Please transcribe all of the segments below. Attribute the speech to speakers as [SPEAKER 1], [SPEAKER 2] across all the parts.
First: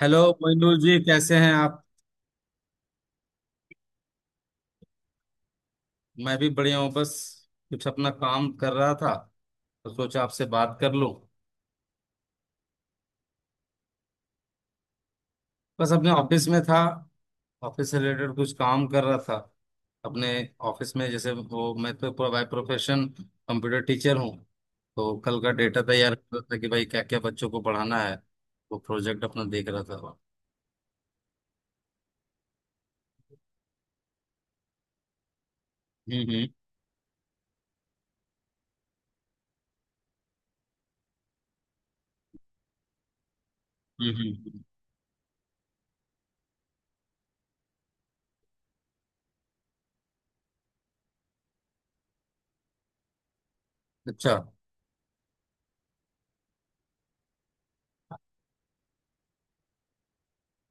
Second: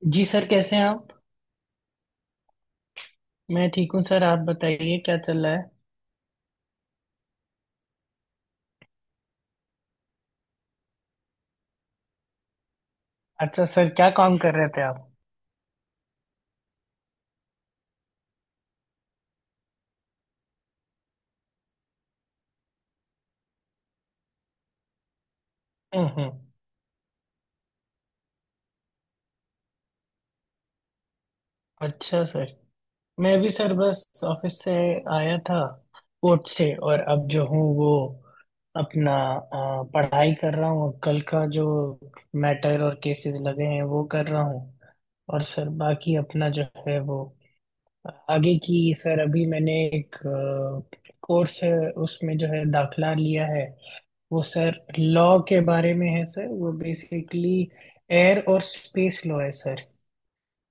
[SPEAKER 1] Hello
[SPEAKER 2] ji sir, कैसे
[SPEAKER 1] मोइनुल
[SPEAKER 2] हैं
[SPEAKER 1] जी,
[SPEAKER 2] आप?
[SPEAKER 1] कैसे हैं आप।
[SPEAKER 2] मैं ठीक हूँ सर। आप बताइए क्या चल रहा है?
[SPEAKER 1] मैं भी बढ़िया हूँ, बस कुछ अपना काम कर रहा था तो सोचा आपसे बात कर लूँ।
[SPEAKER 2] अच्छा सर, क्या काम कर रहे थे आप?
[SPEAKER 1] बस अपने ऑफिस में था, ऑफिस से रिलेटेड कुछ काम कर रहा था अपने ऑफिस में। जैसे वो मैं तो पूरा बाय प्रोफेशन कंप्यूटर टीचर हूँ, तो कल का डेटा तैयार
[SPEAKER 2] हम्म।
[SPEAKER 1] कर रहा था कि भाई क्या क्या बच्चों को पढ़ाना है। वो प्रोजेक्ट अपना देख रहा था।
[SPEAKER 2] अच्छा सर, मैं भी सर बस ऑफिस से आया था,
[SPEAKER 1] हम्म
[SPEAKER 2] कोर्ट से। और अब जो हूँ वो अपना पढ़ाई कर रहा हूँ, कल का जो मैटर और केसेस लगे हैं वो
[SPEAKER 1] हम्म।
[SPEAKER 2] कर रहा हूँ। और सर बाकी अपना जो है वो आगे की, सर अभी मैंने एक कोर्स है उसमें जो है दाखला लिया है।
[SPEAKER 1] अच्छा।
[SPEAKER 2] वो सर लॉ के बारे में है सर, वो बेसिकली एयर और स्पेस लॉ है सर।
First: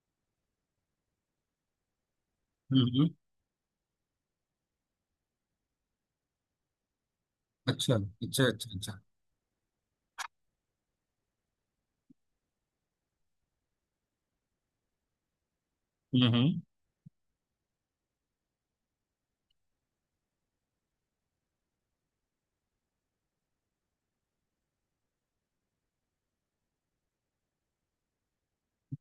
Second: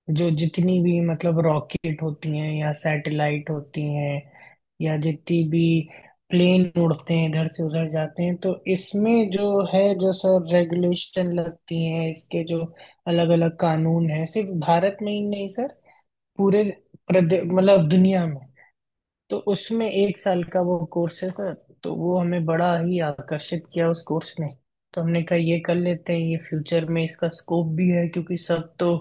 [SPEAKER 2] जो जितनी भी मतलब रॉकेट होती हैं या
[SPEAKER 1] हम्म हम्म,
[SPEAKER 2] सैटेलाइट होती हैं, या जितनी भी प्लेन उड़ते हैं इधर से उधर
[SPEAKER 1] अच्छा
[SPEAKER 2] जाते हैं,
[SPEAKER 1] अच्छा
[SPEAKER 2] तो
[SPEAKER 1] अच्छा अच्छा।
[SPEAKER 2] इसमें जो है जो सर रेगुलेशन लगती हैं, इसके जो अलग अलग कानून हैं, सिर्फ भारत में ही नहीं सर,
[SPEAKER 1] हम्म।
[SPEAKER 2] पूरे मतलब दुनिया में। तो उसमें एक साल का वो कोर्स है सर। तो वो हमें बड़ा ही आकर्षित किया उस कोर्स ने। तो हमने कहा ये कर लेते हैं, ये फ्यूचर में इसका स्कोप भी है, क्योंकि सब तो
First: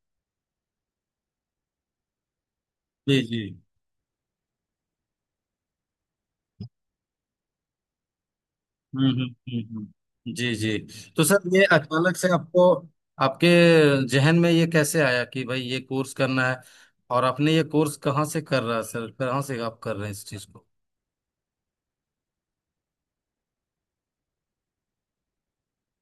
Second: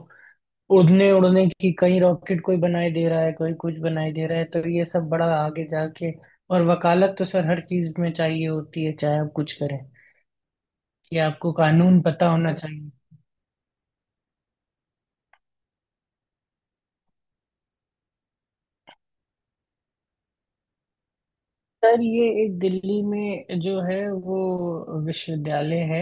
[SPEAKER 2] उड़ने उड़ने की, कहीं रॉकेट कोई बनाई दे
[SPEAKER 1] जी
[SPEAKER 2] रहा है,
[SPEAKER 1] जी।
[SPEAKER 2] कोई कुछ बनाई दे रहा है, तो ये सब बड़ा आगे जाके। और वकालत तो सर हर चीज में चाहिए होती है,
[SPEAKER 1] हम्म
[SPEAKER 2] चाहे
[SPEAKER 1] हम्म
[SPEAKER 2] आप कुछ करें,
[SPEAKER 1] जी जी।
[SPEAKER 2] कि
[SPEAKER 1] तो सर
[SPEAKER 2] आपको
[SPEAKER 1] ये
[SPEAKER 2] कानून
[SPEAKER 1] अचानक से
[SPEAKER 2] पता होना
[SPEAKER 1] आपको,
[SPEAKER 2] चाहिए।
[SPEAKER 1] आपके जहन में ये कैसे आया कि भाई ये कोर्स करना है? और आपने ये कोर्स कहाँ से, कर रहा है सर, कहाँ से आप कर रहे हैं इस चीज को?
[SPEAKER 2] सर ये एक दिल्ली में जो है वो विश्वविद्यालय है,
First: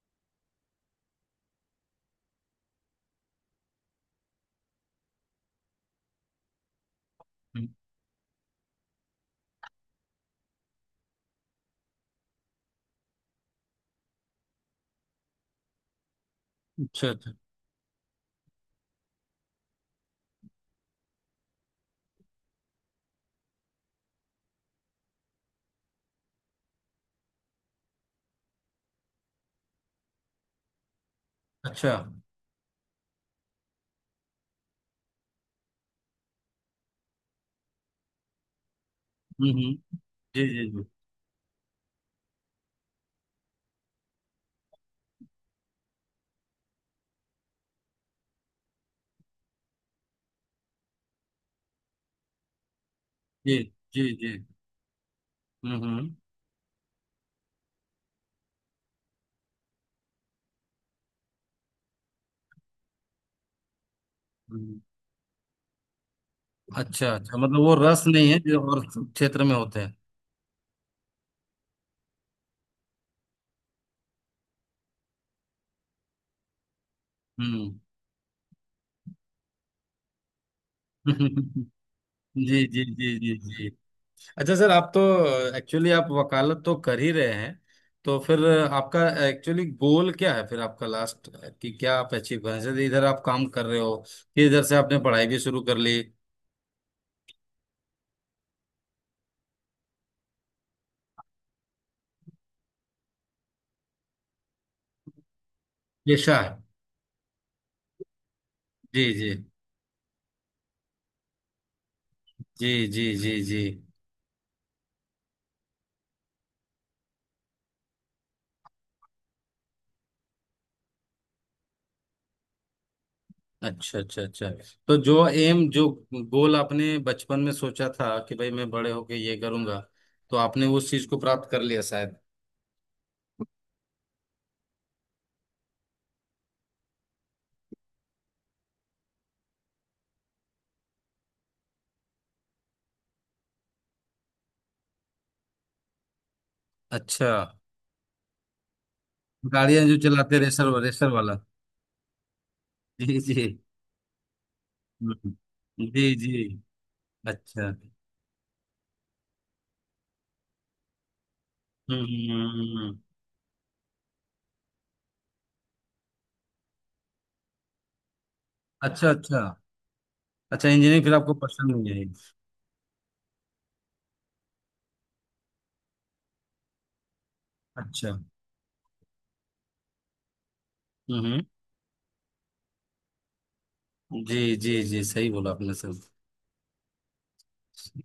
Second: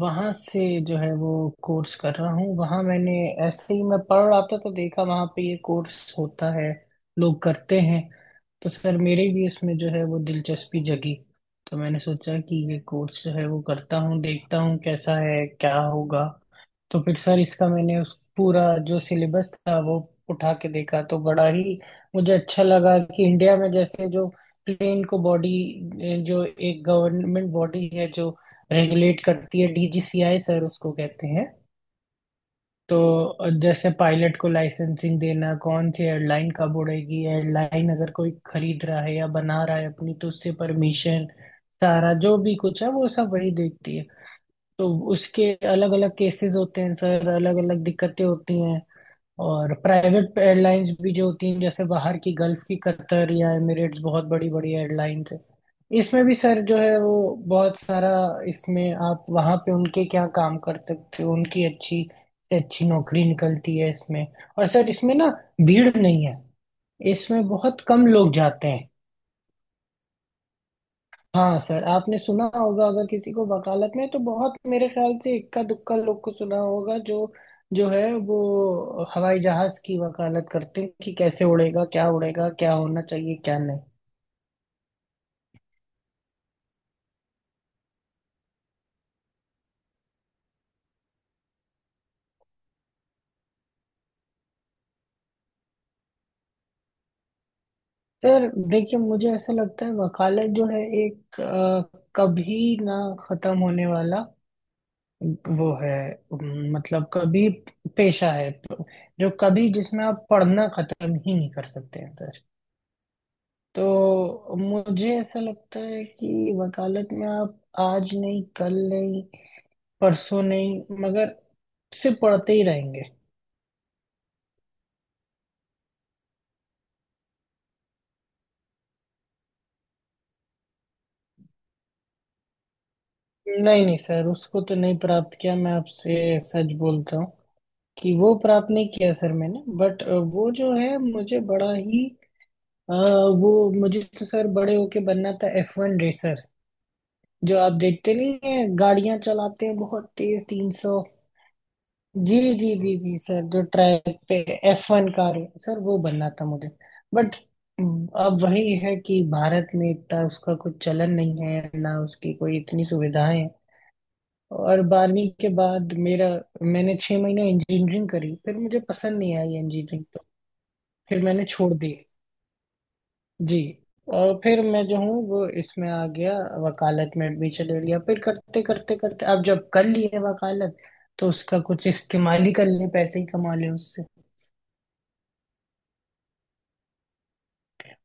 [SPEAKER 2] वहां से जो है वो कोर्स कर रहा हूँ। वहां मैंने ऐसे ही मैं पढ़ रहा था तो देखा वहां पे ये कोर्स होता है, लोग
[SPEAKER 1] हम्म,
[SPEAKER 2] करते हैं। तो सर मेरे भी इसमें जो है वो दिलचस्पी जगी। तो मैंने सोचा कि ये कोर्स जो है वो करता हूँ, देखता हूँ कैसा है क्या होगा। तो
[SPEAKER 1] अच्छा
[SPEAKER 2] फिर
[SPEAKER 1] अच्छा
[SPEAKER 2] सर इसका मैंने उस पूरा जो सिलेबस था वो उठा के देखा तो बड़ा ही मुझे अच्छा लगा कि इंडिया में जैसे जो प्लेन को बॉडी, जो एक गवर्नमेंट बॉडी है जो रेगुलेट करती है, डीजीसीआई सर उसको कहते हैं।
[SPEAKER 1] अच्छा।
[SPEAKER 2] तो जैसे पायलट को लाइसेंसिंग देना, कौन सी एयरलाइन कब उड़ेगी, एयरलाइन अगर कोई खरीद रहा है या बना
[SPEAKER 1] हम्म।
[SPEAKER 2] रहा है अपनी तो
[SPEAKER 1] जी
[SPEAKER 2] उससे
[SPEAKER 1] जी जी।
[SPEAKER 2] परमिशन, सारा जो भी कुछ है वो सब वही देखती है। तो उसके अलग अलग केसेस होते हैं सर, अलग अलग दिक्कतें होती हैं। और प्राइवेट एयरलाइंस भी जो होती हैं जैसे बाहर की, गल्फ की, कतर या
[SPEAKER 1] जी
[SPEAKER 2] एमिरेट्स
[SPEAKER 1] जी
[SPEAKER 2] बहुत
[SPEAKER 1] जी।
[SPEAKER 2] बड़ी बड़ी एयरलाइंस है।
[SPEAKER 1] हम्म।
[SPEAKER 2] इसमें भी सर जो है वो बहुत सारा इसमें, आप वहाँ पे उनके क्या काम कर सकते हो, उनकी अच्छी से अच्छी नौकरी निकलती है इसमें। और
[SPEAKER 1] हम्म।
[SPEAKER 2] सर इसमें ना, भीड़ नहीं है,
[SPEAKER 1] अच्छा अच्छा,
[SPEAKER 2] इसमें
[SPEAKER 1] मतलब वो
[SPEAKER 2] बहुत
[SPEAKER 1] रस
[SPEAKER 2] कम
[SPEAKER 1] नहीं
[SPEAKER 2] लोग
[SPEAKER 1] है जो
[SPEAKER 2] जाते
[SPEAKER 1] और
[SPEAKER 2] हैं।
[SPEAKER 1] क्षेत्र में होते हैं।
[SPEAKER 2] हाँ सर, आपने सुना होगा अगर किसी को वकालत में तो बहुत, मेरे ख्याल से इक्का दुक्का लोग को सुना होगा जो
[SPEAKER 1] हम्म।
[SPEAKER 2] जो है वो हवाई जहाज की वकालत करते हैं, कि कैसे उड़ेगा
[SPEAKER 1] जी।
[SPEAKER 2] क्या
[SPEAKER 1] जी
[SPEAKER 2] होना
[SPEAKER 1] जी जी
[SPEAKER 2] चाहिए क्या
[SPEAKER 1] जी।
[SPEAKER 2] नहीं।
[SPEAKER 1] अच्छा सर, आप तो एक्चुअली आप वकालत तो कर ही रहे हैं, तो फिर आपका एक्चुअली गोल क्या है फिर आपका लास्ट? कि क्या आप अचीव करना चाहते हैं? इधर आप काम कर रहे हो कि इधर से आपने पढ़ाई भी शुरू कर ली।
[SPEAKER 2] सर देखिए, मुझे ऐसा लगता है वकालत जो है एक कभी ना खत्म होने वाला वो है।
[SPEAKER 1] पेशा है।
[SPEAKER 2] मतलब कभी पेशा है,
[SPEAKER 1] जी जी
[SPEAKER 2] जो कभी जिसमें आप पढ़ना खत्म ही नहीं कर सकते हैं सर।
[SPEAKER 1] जी जी। जी जी।
[SPEAKER 2] तो मुझे ऐसा लगता है कि वकालत में आप आज नहीं, कल नहीं, परसों नहीं, मगर सिर्फ पढ़ते ही रहेंगे।
[SPEAKER 1] अच्छा अच्छा अच्छा। तो जो एम, जो गोल आपने बचपन में सोचा था कि भाई मैं बड़े होके ये करूंगा, तो आपने उस चीज को प्राप्त कर लिया शायद।
[SPEAKER 2] नहीं नहीं सर, उसको तो नहीं प्राप्त किया, मैं आपसे सच बोलता हूँ कि वो प्राप्त नहीं किया सर मैंने। बट वो जो है मुझे बड़ा ही अ, वो, मुझे तो सर बड़े होके बनना था F1 रेसर।
[SPEAKER 1] अच्छा।
[SPEAKER 2] जो आप देखते नहीं हैं, गाड़ियां चलाते हैं
[SPEAKER 1] गाड़ियां जो
[SPEAKER 2] बहुत
[SPEAKER 1] चलाते,
[SPEAKER 2] तेज, तीन
[SPEAKER 1] रेसर,
[SPEAKER 2] सौ
[SPEAKER 1] रेसर वाला।
[SPEAKER 2] जी जी जी जी
[SPEAKER 1] जी जी।
[SPEAKER 2] सर, जो ट्रैक पे F1 कार है सर,
[SPEAKER 1] हम्म।
[SPEAKER 2] वो
[SPEAKER 1] जी
[SPEAKER 2] बनना
[SPEAKER 1] जी।
[SPEAKER 2] था मुझे। बट
[SPEAKER 1] अच्छा हम्म।
[SPEAKER 2] अब वही है कि भारत में इतना उसका कुछ चलन नहीं है ना,
[SPEAKER 1] हम्म,
[SPEAKER 2] उसकी कोई
[SPEAKER 1] हम्म,
[SPEAKER 2] इतनी
[SPEAKER 1] हम्म।
[SPEAKER 2] सुविधाएं हैं। और 12वीं के बाद मेरा, मैंने 6 महीने इंजीनियरिंग करी फिर मुझे
[SPEAKER 1] अच्छा
[SPEAKER 2] पसंद नहीं
[SPEAKER 1] अच्छा।
[SPEAKER 2] आई इंजीनियरिंग, तो
[SPEAKER 1] अच्छा इंजीनियरिंग फिर
[SPEAKER 2] फिर
[SPEAKER 1] आपको
[SPEAKER 2] मैंने छोड़
[SPEAKER 1] पसंद
[SPEAKER 2] दी,
[SPEAKER 1] नहीं आई।
[SPEAKER 2] जी। और फिर मैं जो हूँ वो इसमें आ गया, वकालत में एडमिशन ले लिया,
[SPEAKER 1] अच्छा।
[SPEAKER 2] फिर करते करते करते अब जब कर लिए वकालत,
[SPEAKER 1] हम्म
[SPEAKER 2] तो
[SPEAKER 1] हम्म।
[SPEAKER 2] उसका कुछ इस्तेमाल ही कर ले, पैसे ही कमा ले उससे।
[SPEAKER 1] जी जी जी, सही बोला आपने सर।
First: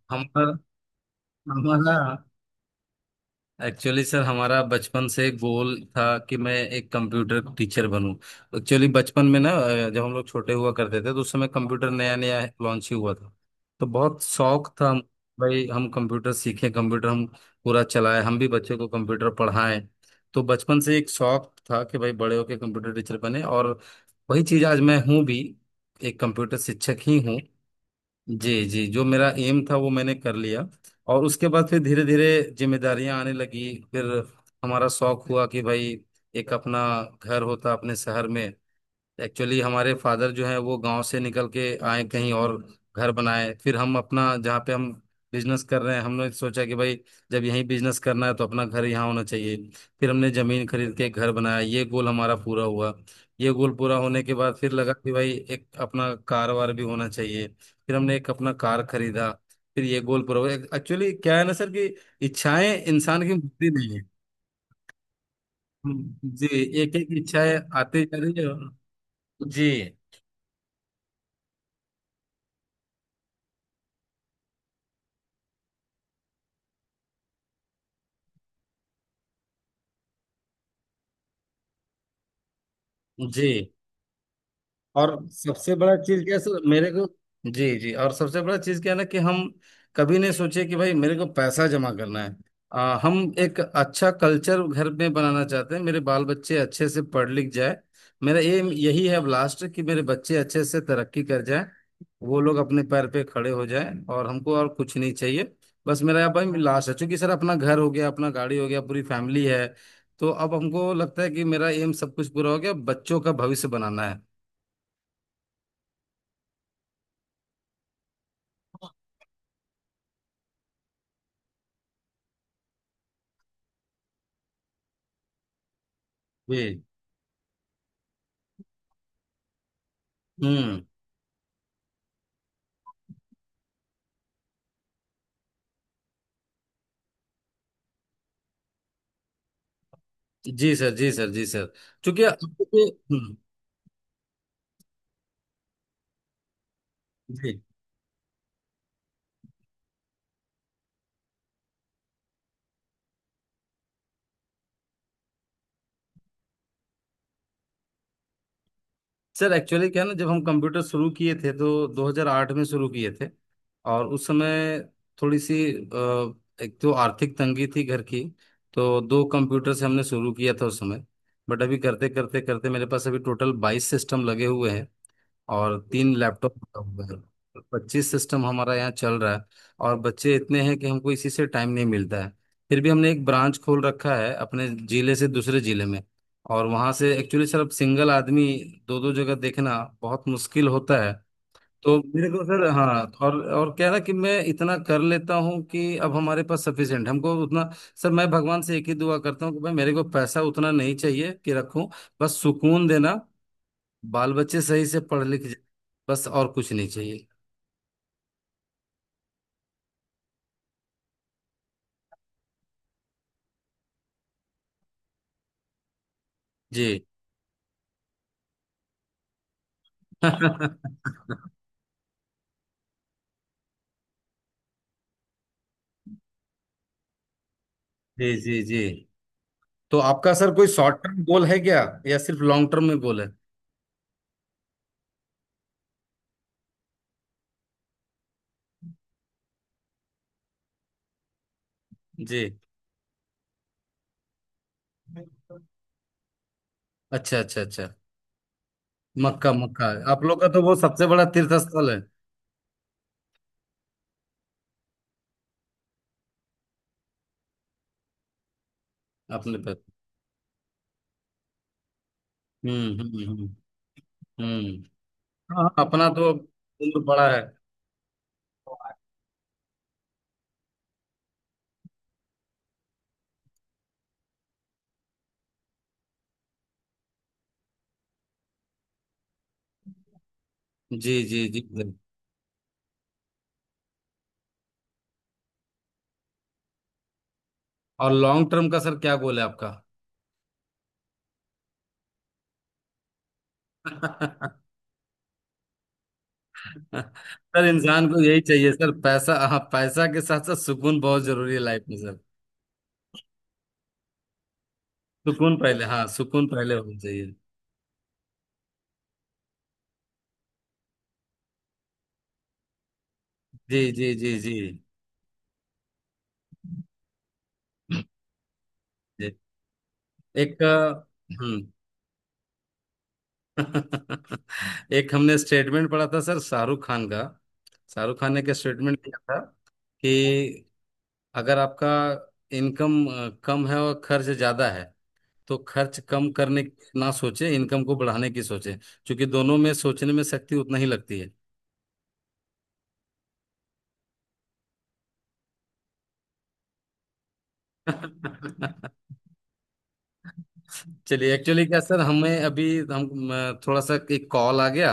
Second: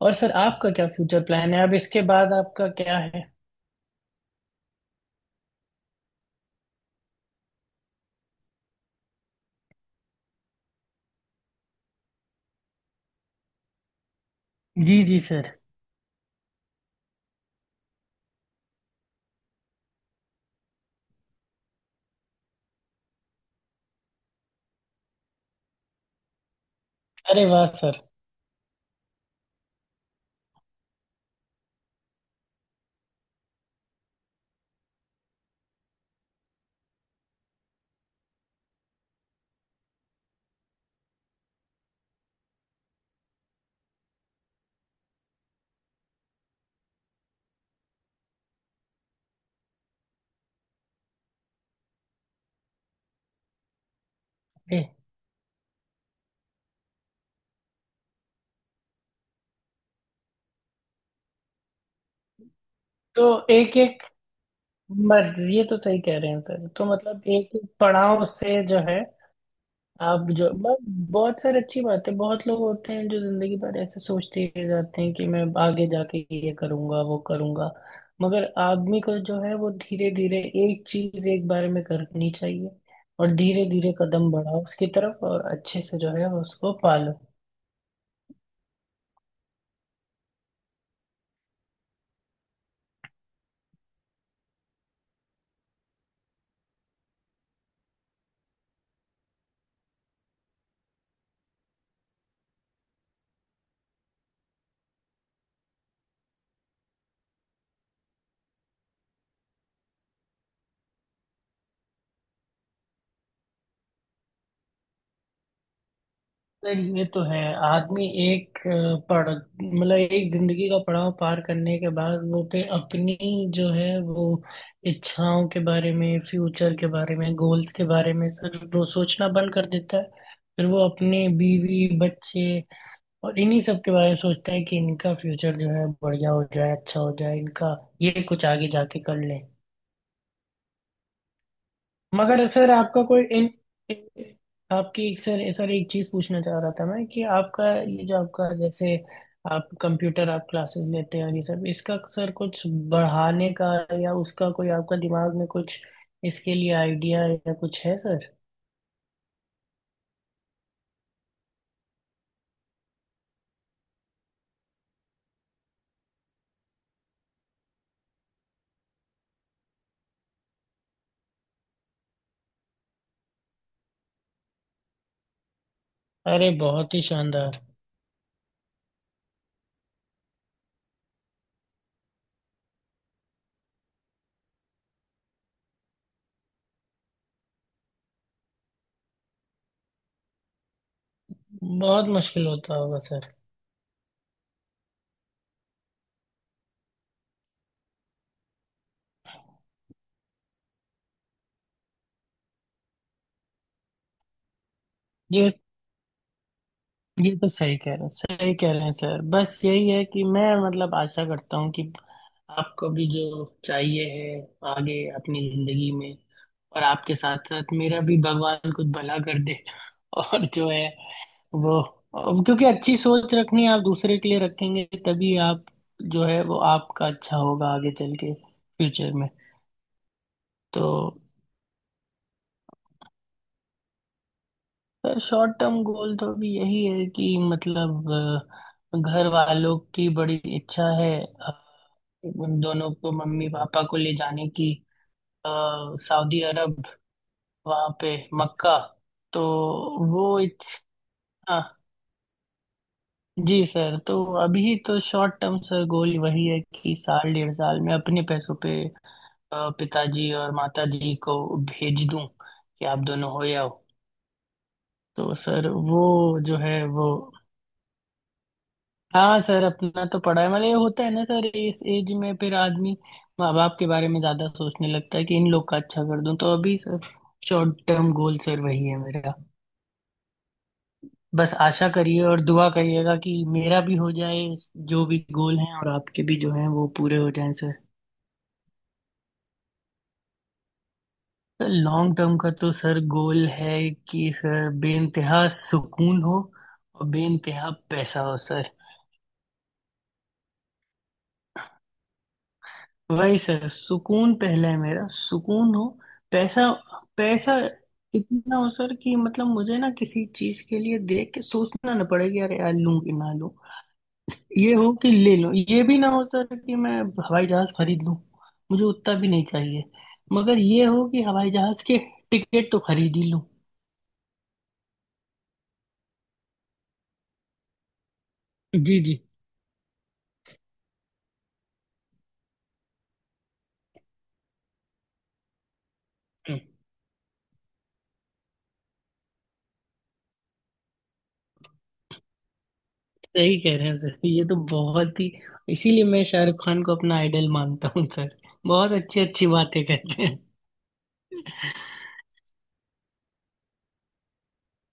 [SPEAKER 2] और सर
[SPEAKER 1] हमारा,
[SPEAKER 2] आपका क्या फ्यूचर प्लान है, अब
[SPEAKER 1] हमारा
[SPEAKER 2] इसके बाद आपका क्या है?
[SPEAKER 1] एक्चुअली सर हमारा बचपन से गोल था कि मैं एक कंप्यूटर टीचर बनूं। एक्चुअली बचपन में ना जब हम लोग छोटे हुआ करते थे तो उस समय कंप्यूटर नया नया लॉन्च ही हुआ था। तो बहुत शौक था हम,
[SPEAKER 2] जी जी सर।
[SPEAKER 1] भाई हम कंप्यूटर सीखें, कंप्यूटर हम पूरा चलाएं, हम भी बच्चों को कंप्यूटर पढ़ाएं। तो बचपन से एक शौक था कि भाई बड़े होके कंप्यूटर टीचर बने, और वही चीज आज मैं हूँ भी, एक कंप्यूटर शिक्षक ही हूँ।
[SPEAKER 2] अरे वाह सर।
[SPEAKER 1] जी जी, जो मेरा एम था वो मैंने कर लिया। और उसके बाद फिर धीरे धीरे जिम्मेदारियां आने लगी। फिर हमारा शौक हुआ कि भाई एक अपना घर होता अपने शहर में। एक्चुअली हमारे फादर जो हैं वो गांव से निकल के आए कहीं और, घर बनाए। फिर हम अपना, जहाँ पे हम बिजनेस कर रहे हैं, हमने सोचा कि भाई जब यहीं बिजनेस करना है तो अपना घर यहाँ होना चाहिए। फिर हमने जमीन खरीद के घर बनाया, ये गोल हमारा पूरा हुआ। ये गोल पूरा होने के बाद फिर
[SPEAKER 2] ए,
[SPEAKER 1] लगा कि भाई एक अपना कार वार भी होना चाहिए, फिर हमने एक अपना कार खरीदा। फिर ये गोल पूरा हुआ। एक्चुअली क्या है ना सर कि इच्छाएं
[SPEAKER 2] तो
[SPEAKER 1] इंसान की मुक्ति
[SPEAKER 2] एक
[SPEAKER 1] नहीं है।
[SPEAKER 2] एक मर्ज, ये तो सही कह रहे हैं
[SPEAKER 1] जी।
[SPEAKER 2] सर, तो
[SPEAKER 1] एक एक
[SPEAKER 2] मतलब एक
[SPEAKER 1] इच्छाएं
[SPEAKER 2] एक
[SPEAKER 1] आती जा
[SPEAKER 2] पड़ाव
[SPEAKER 1] रही
[SPEAKER 2] से जो
[SPEAKER 1] है।
[SPEAKER 2] है।
[SPEAKER 1] जी
[SPEAKER 2] आप जो बहुत सारी अच्छी बात है, बहुत लोग होते हैं जो जिंदगी भर ऐसे सोचते ही रहते हैं कि मैं आगे जाके ये करूंगा वो करूंगा। मगर आदमी को जो है वो धीरे धीरे एक चीज एक बार में करनी चाहिए, और
[SPEAKER 1] जी।
[SPEAKER 2] धीरे धीरे कदम बढ़ाओ उसकी
[SPEAKER 1] और
[SPEAKER 2] तरफ और
[SPEAKER 1] सबसे
[SPEAKER 2] अच्छे
[SPEAKER 1] बड़ा
[SPEAKER 2] से जो
[SPEAKER 1] चीज
[SPEAKER 2] है
[SPEAKER 1] क्या है, सर
[SPEAKER 2] उसको
[SPEAKER 1] मेरे को,
[SPEAKER 2] पालो।
[SPEAKER 1] जी जी, और सबसे बड़ा चीज क्या है ना कि हम कभी नहीं सोचे कि भाई मेरे को पैसा जमा करना है। हम एक अच्छा कल्चर घर में बनाना चाहते हैं, मेरे बाल बच्चे अच्छे से पढ़ लिख जाए। मेरा एम यही है अब लास्ट, कि मेरे बच्चे अच्छे से तरक्की कर जाए, वो लोग अपने पैर पे खड़े हो जाए, और हमको और कुछ नहीं चाहिए। बस मेरा अब भाई लास्ट है, चूंकि सर अपना घर हो गया, अपना गाड़ी हो गया, पूरी फैमिली है, तो अब हमको लगता है कि मेरा एम सब कुछ पूरा हो गया, बच्चों का भविष्य बनाना है।
[SPEAKER 2] सर ये तो है, आदमी एक अ, पढ़ मतलब एक जिंदगी का पड़ाव पार करने के बाद वो पे अपनी जो है वो इच्छाओं के बारे में,
[SPEAKER 1] जी।
[SPEAKER 2] फ्यूचर के बारे में, गोल्स के बारे में सर, वो सोचना बंद कर देता है। फिर वो
[SPEAKER 1] हम्म।
[SPEAKER 2] अपने बीवी बच्चे और इन्हीं सब के बारे में सोचता है, कि इनका फ्यूचर जो है बढ़िया हो जाए, अच्छा हो जाए इनका, ये कुछ आगे जाके कर लें।
[SPEAKER 1] जी सर, जी सर, जी सर। क्योंकि
[SPEAKER 2] मगर सर
[SPEAKER 1] आपके
[SPEAKER 2] आपका कोई इन, इन- आपकी सर, एक चीज पूछना चाह रहा था मैं, कि
[SPEAKER 1] जी
[SPEAKER 2] आपका ये जो आपका, जैसे आप कंप्यूटर, आप क्लासेस लेते हैं और ये सब इसका सर कुछ बढ़ाने का, या उसका कोई आपका दिमाग में कुछ इसके लिए आइडिया या कुछ है सर?
[SPEAKER 1] सर। एक्चुअली क्या है ना, जब हम कंप्यूटर शुरू किए थे तो 2008 में शुरू किए थे। और उस समय थोड़ी सी एक तो आर्थिक तंगी थी घर की, तो दो कंप्यूटर से हमने शुरू किया था उस समय। बट अभी करते करते करते मेरे पास अभी टोटल बाईस सिस्टम लगे हुए हैं, और तीन
[SPEAKER 2] अरे
[SPEAKER 1] लैपटॉप लगा
[SPEAKER 2] बहुत ही
[SPEAKER 1] हुआ है,
[SPEAKER 2] शानदार।
[SPEAKER 1] पच्चीस सिस्टम हमारा यहाँ चल रहा है। और बच्चे इतने हैं कि हमको इसी से टाइम नहीं मिलता है। फिर भी हमने एक ब्रांच खोल रखा है अपने जिले से दूसरे जिले में, और वहाँ से एक्चुअली सर अब सिंगल आदमी दो दो जगह देखना बहुत मुश्किल होता है। तो
[SPEAKER 2] बहुत
[SPEAKER 1] मेरे को
[SPEAKER 2] मुश्किल
[SPEAKER 1] सर,
[SPEAKER 2] होता
[SPEAKER 1] हाँ,
[SPEAKER 2] होगा सर।
[SPEAKER 1] और क्या है ना कि मैं इतना कर लेता हूँ कि अब हमारे पास सफिशिएंट, हमको उतना, सर मैं भगवान से एक ही दुआ करता हूँ कि भाई मेरे को पैसा उतना नहीं चाहिए कि रखूं, बस सुकून देना, बाल बच्चे सही से पढ़ लिख
[SPEAKER 2] ये
[SPEAKER 1] जाए, बस और कुछ नहीं चाहिए।
[SPEAKER 2] ये तो सही कह रहे हैं, सही कह रहे हैं सर, बस यही है कि मैं मतलब आशा करता हूँ कि आपको भी जो चाहिए है आगे अपनी जिंदगी में। और
[SPEAKER 1] जी।
[SPEAKER 2] आपके साथ साथ मेरा भी भगवान कुछ भला कर दे और जो है
[SPEAKER 1] जी
[SPEAKER 2] वो, क्योंकि अच्छी सोच रखनी, आप दूसरे के लिए रखेंगे तभी आप जो है वो आपका अच्छा होगा आगे चल के
[SPEAKER 1] जी जी।
[SPEAKER 2] फ्यूचर में।
[SPEAKER 1] तो आपका सर कोई
[SPEAKER 2] तो
[SPEAKER 1] शॉर्ट टर्म गोल है क्या, या सिर्फ लॉन्ग टर्म में गोल है?
[SPEAKER 2] सर शॉर्ट टर्म गोल तो अभी यही है कि मतलब, घर वालों की बड़ी इच्छा है,
[SPEAKER 1] जी।
[SPEAKER 2] उन दोनों को, मम्मी पापा को ले जाने की, अ, सऊदी अरब,
[SPEAKER 1] अच्छा अच्छा अच्छा।
[SPEAKER 2] वहाँ पे मक्का, तो
[SPEAKER 1] मक्का, मक्का। आप
[SPEAKER 2] वो
[SPEAKER 1] लोग का तो वो
[SPEAKER 2] इच्छा।
[SPEAKER 1] सबसे बड़ा तीर्थ स्थल है।
[SPEAKER 2] जी सर, तो अभी तो शॉर्ट टर्म सर गोल वही है कि साल 1.5 साल में अपने पैसों पे
[SPEAKER 1] अपने पे।
[SPEAKER 2] पिताजी और माताजी को भेज दूं कि आप दोनों हो
[SPEAKER 1] हम्म।
[SPEAKER 2] जाओ।
[SPEAKER 1] हम्म।
[SPEAKER 2] तो
[SPEAKER 1] हाँ
[SPEAKER 2] सर
[SPEAKER 1] हाँ,
[SPEAKER 2] वो
[SPEAKER 1] अपना तो
[SPEAKER 2] जो है
[SPEAKER 1] उम्र
[SPEAKER 2] वो,
[SPEAKER 1] बड़ा है।
[SPEAKER 2] हाँ सर, अपना तो पढ़ा है, मतलब ये होता है ना सर इस एज में फिर आदमी माँ बाप के बारे में ज्यादा सोचने लगता है, कि इन लोग का अच्छा कर दूं, तो अभी sir short term goal sir वही है मेरा।
[SPEAKER 1] जी जी
[SPEAKER 2] बस
[SPEAKER 1] जी
[SPEAKER 2] आशा
[SPEAKER 1] सर।
[SPEAKER 2] करिए और दुआ करिएगा कि मेरा भी हो जाए जो भी गोल हैं, और आपके भी जो हैं वो पूरे हो जाएं सर।
[SPEAKER 1] और लॉन्ग टर्म का सर क्या गोल है
[SPEAKER 2] सर लॉन्ग टर्म का तो सर गोल है कि
[SPEAKER 1] आपका?
[SPEAKER 2] सर बेइंतहा सुकून हो और
[SPEAKER 1] सर
[SPEAKER 2] बेइंतहा
[SPEAKER 1] इंसान को
[SPEAKER 2] पैसा हो
[SPEAKER 1] यही
[SPEAKER 2] सर।
[SPEAKER 1] चाहिए सर पैसा, हाँ पैसा के साथ साथ सुकून बहुत जरूरी है लाइफ में सर।
[SPEAKER 2] वही सर, सुकून पहला है, मेरा
[SPEAKER 1] सुकून
[SPEAKER 2] सुकून
[SPEAKER 1] पहले,
[SPEAKER 2] हो।
[SPEAKER 1] हाँ सुकून
[SPEAKER 2] पैसा।
[SPEAKER 1] पहले होना चाहिए।
[SPEAKER 2] पैसा इतना हो सर कि मतलब मुझे ना किसी चीज के लिए देख के सोचना ना पड़े कि अरे यार लूं कि ना लूं।
[SPEAKER 1] जी जी जी जी
[SPEAKER 2] ये हो कि ले लूं, ये भी ना हो सर कि मैं हवाई जहाज खरीद लूं, मुझे उतना भी
[SPEAKER 1] जी।
[SPEAKER 2] नहीं चाहिए। मगर
[SPEAKER 1] एक
[SPEAKER 2] ये हो कि हवाई
[SPEAKER 1] हम्म।
[SPEAKER 2] जहाज के टिकट तो खरीद ही लूं।
[SPEAKER 1] एक हमने स्टेटमेंट पढ़ा था सर शाहरुख खान का, शाहरुख खान ने क्या स्टेटमेंट
[SPEAKER 2] जी
[SPEAKER 1] दिया
[SPEAKER 2] जी।
[SPEAKER 1] था कि अगर आपका इनकम कम है और खर्च ज्यादा है, तो खर्च कम
[SPEAKER 2] हम्म।
[SPEAKER 1] करने की ना सोचे, इनकम को बढ़ाने की सोचे, क्योंकि दोनों में सोचने में शक्ति उतना ही लगती है।
[SPEAKER 2] सही कह रहे हैं सर, ये तो बहुत ही, इसीलिए मैं शाहरुख खान को अपना आइडल मानता हूँ सर, बहुत अच्छी अच्छी बातें कहते हैं।
[SPEAKER 1] चलिए एक्चुअली क्या सर, हमें अभी, हम थोड़ा सा एक कॉल आ गया,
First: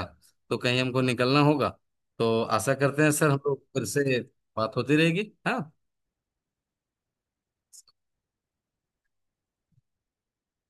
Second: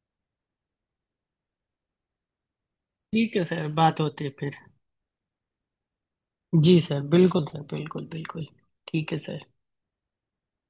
[SPEAKER 1] तो कहीं हमको निकलना होगा। तो आशा करते हैं सर
[SPEAKER 2] ठीक
[SPEAKER 1] हम
[SPEAKER 2] है
[SPEAKER 1] लोग
[SPEAKER 2] सर,
[SPEAKER 1] फिर
[SPEAKER 2] बात
[SPEAKER 1] से,
[SPEAKER 2] होती है फिर।
[SPEAKER 1] बात होती रहेगी, हाँ।
[SPEAKER 2] जी सर बिल्कुल सर, बिल्कुल बिल्कुल। ठीक है सर।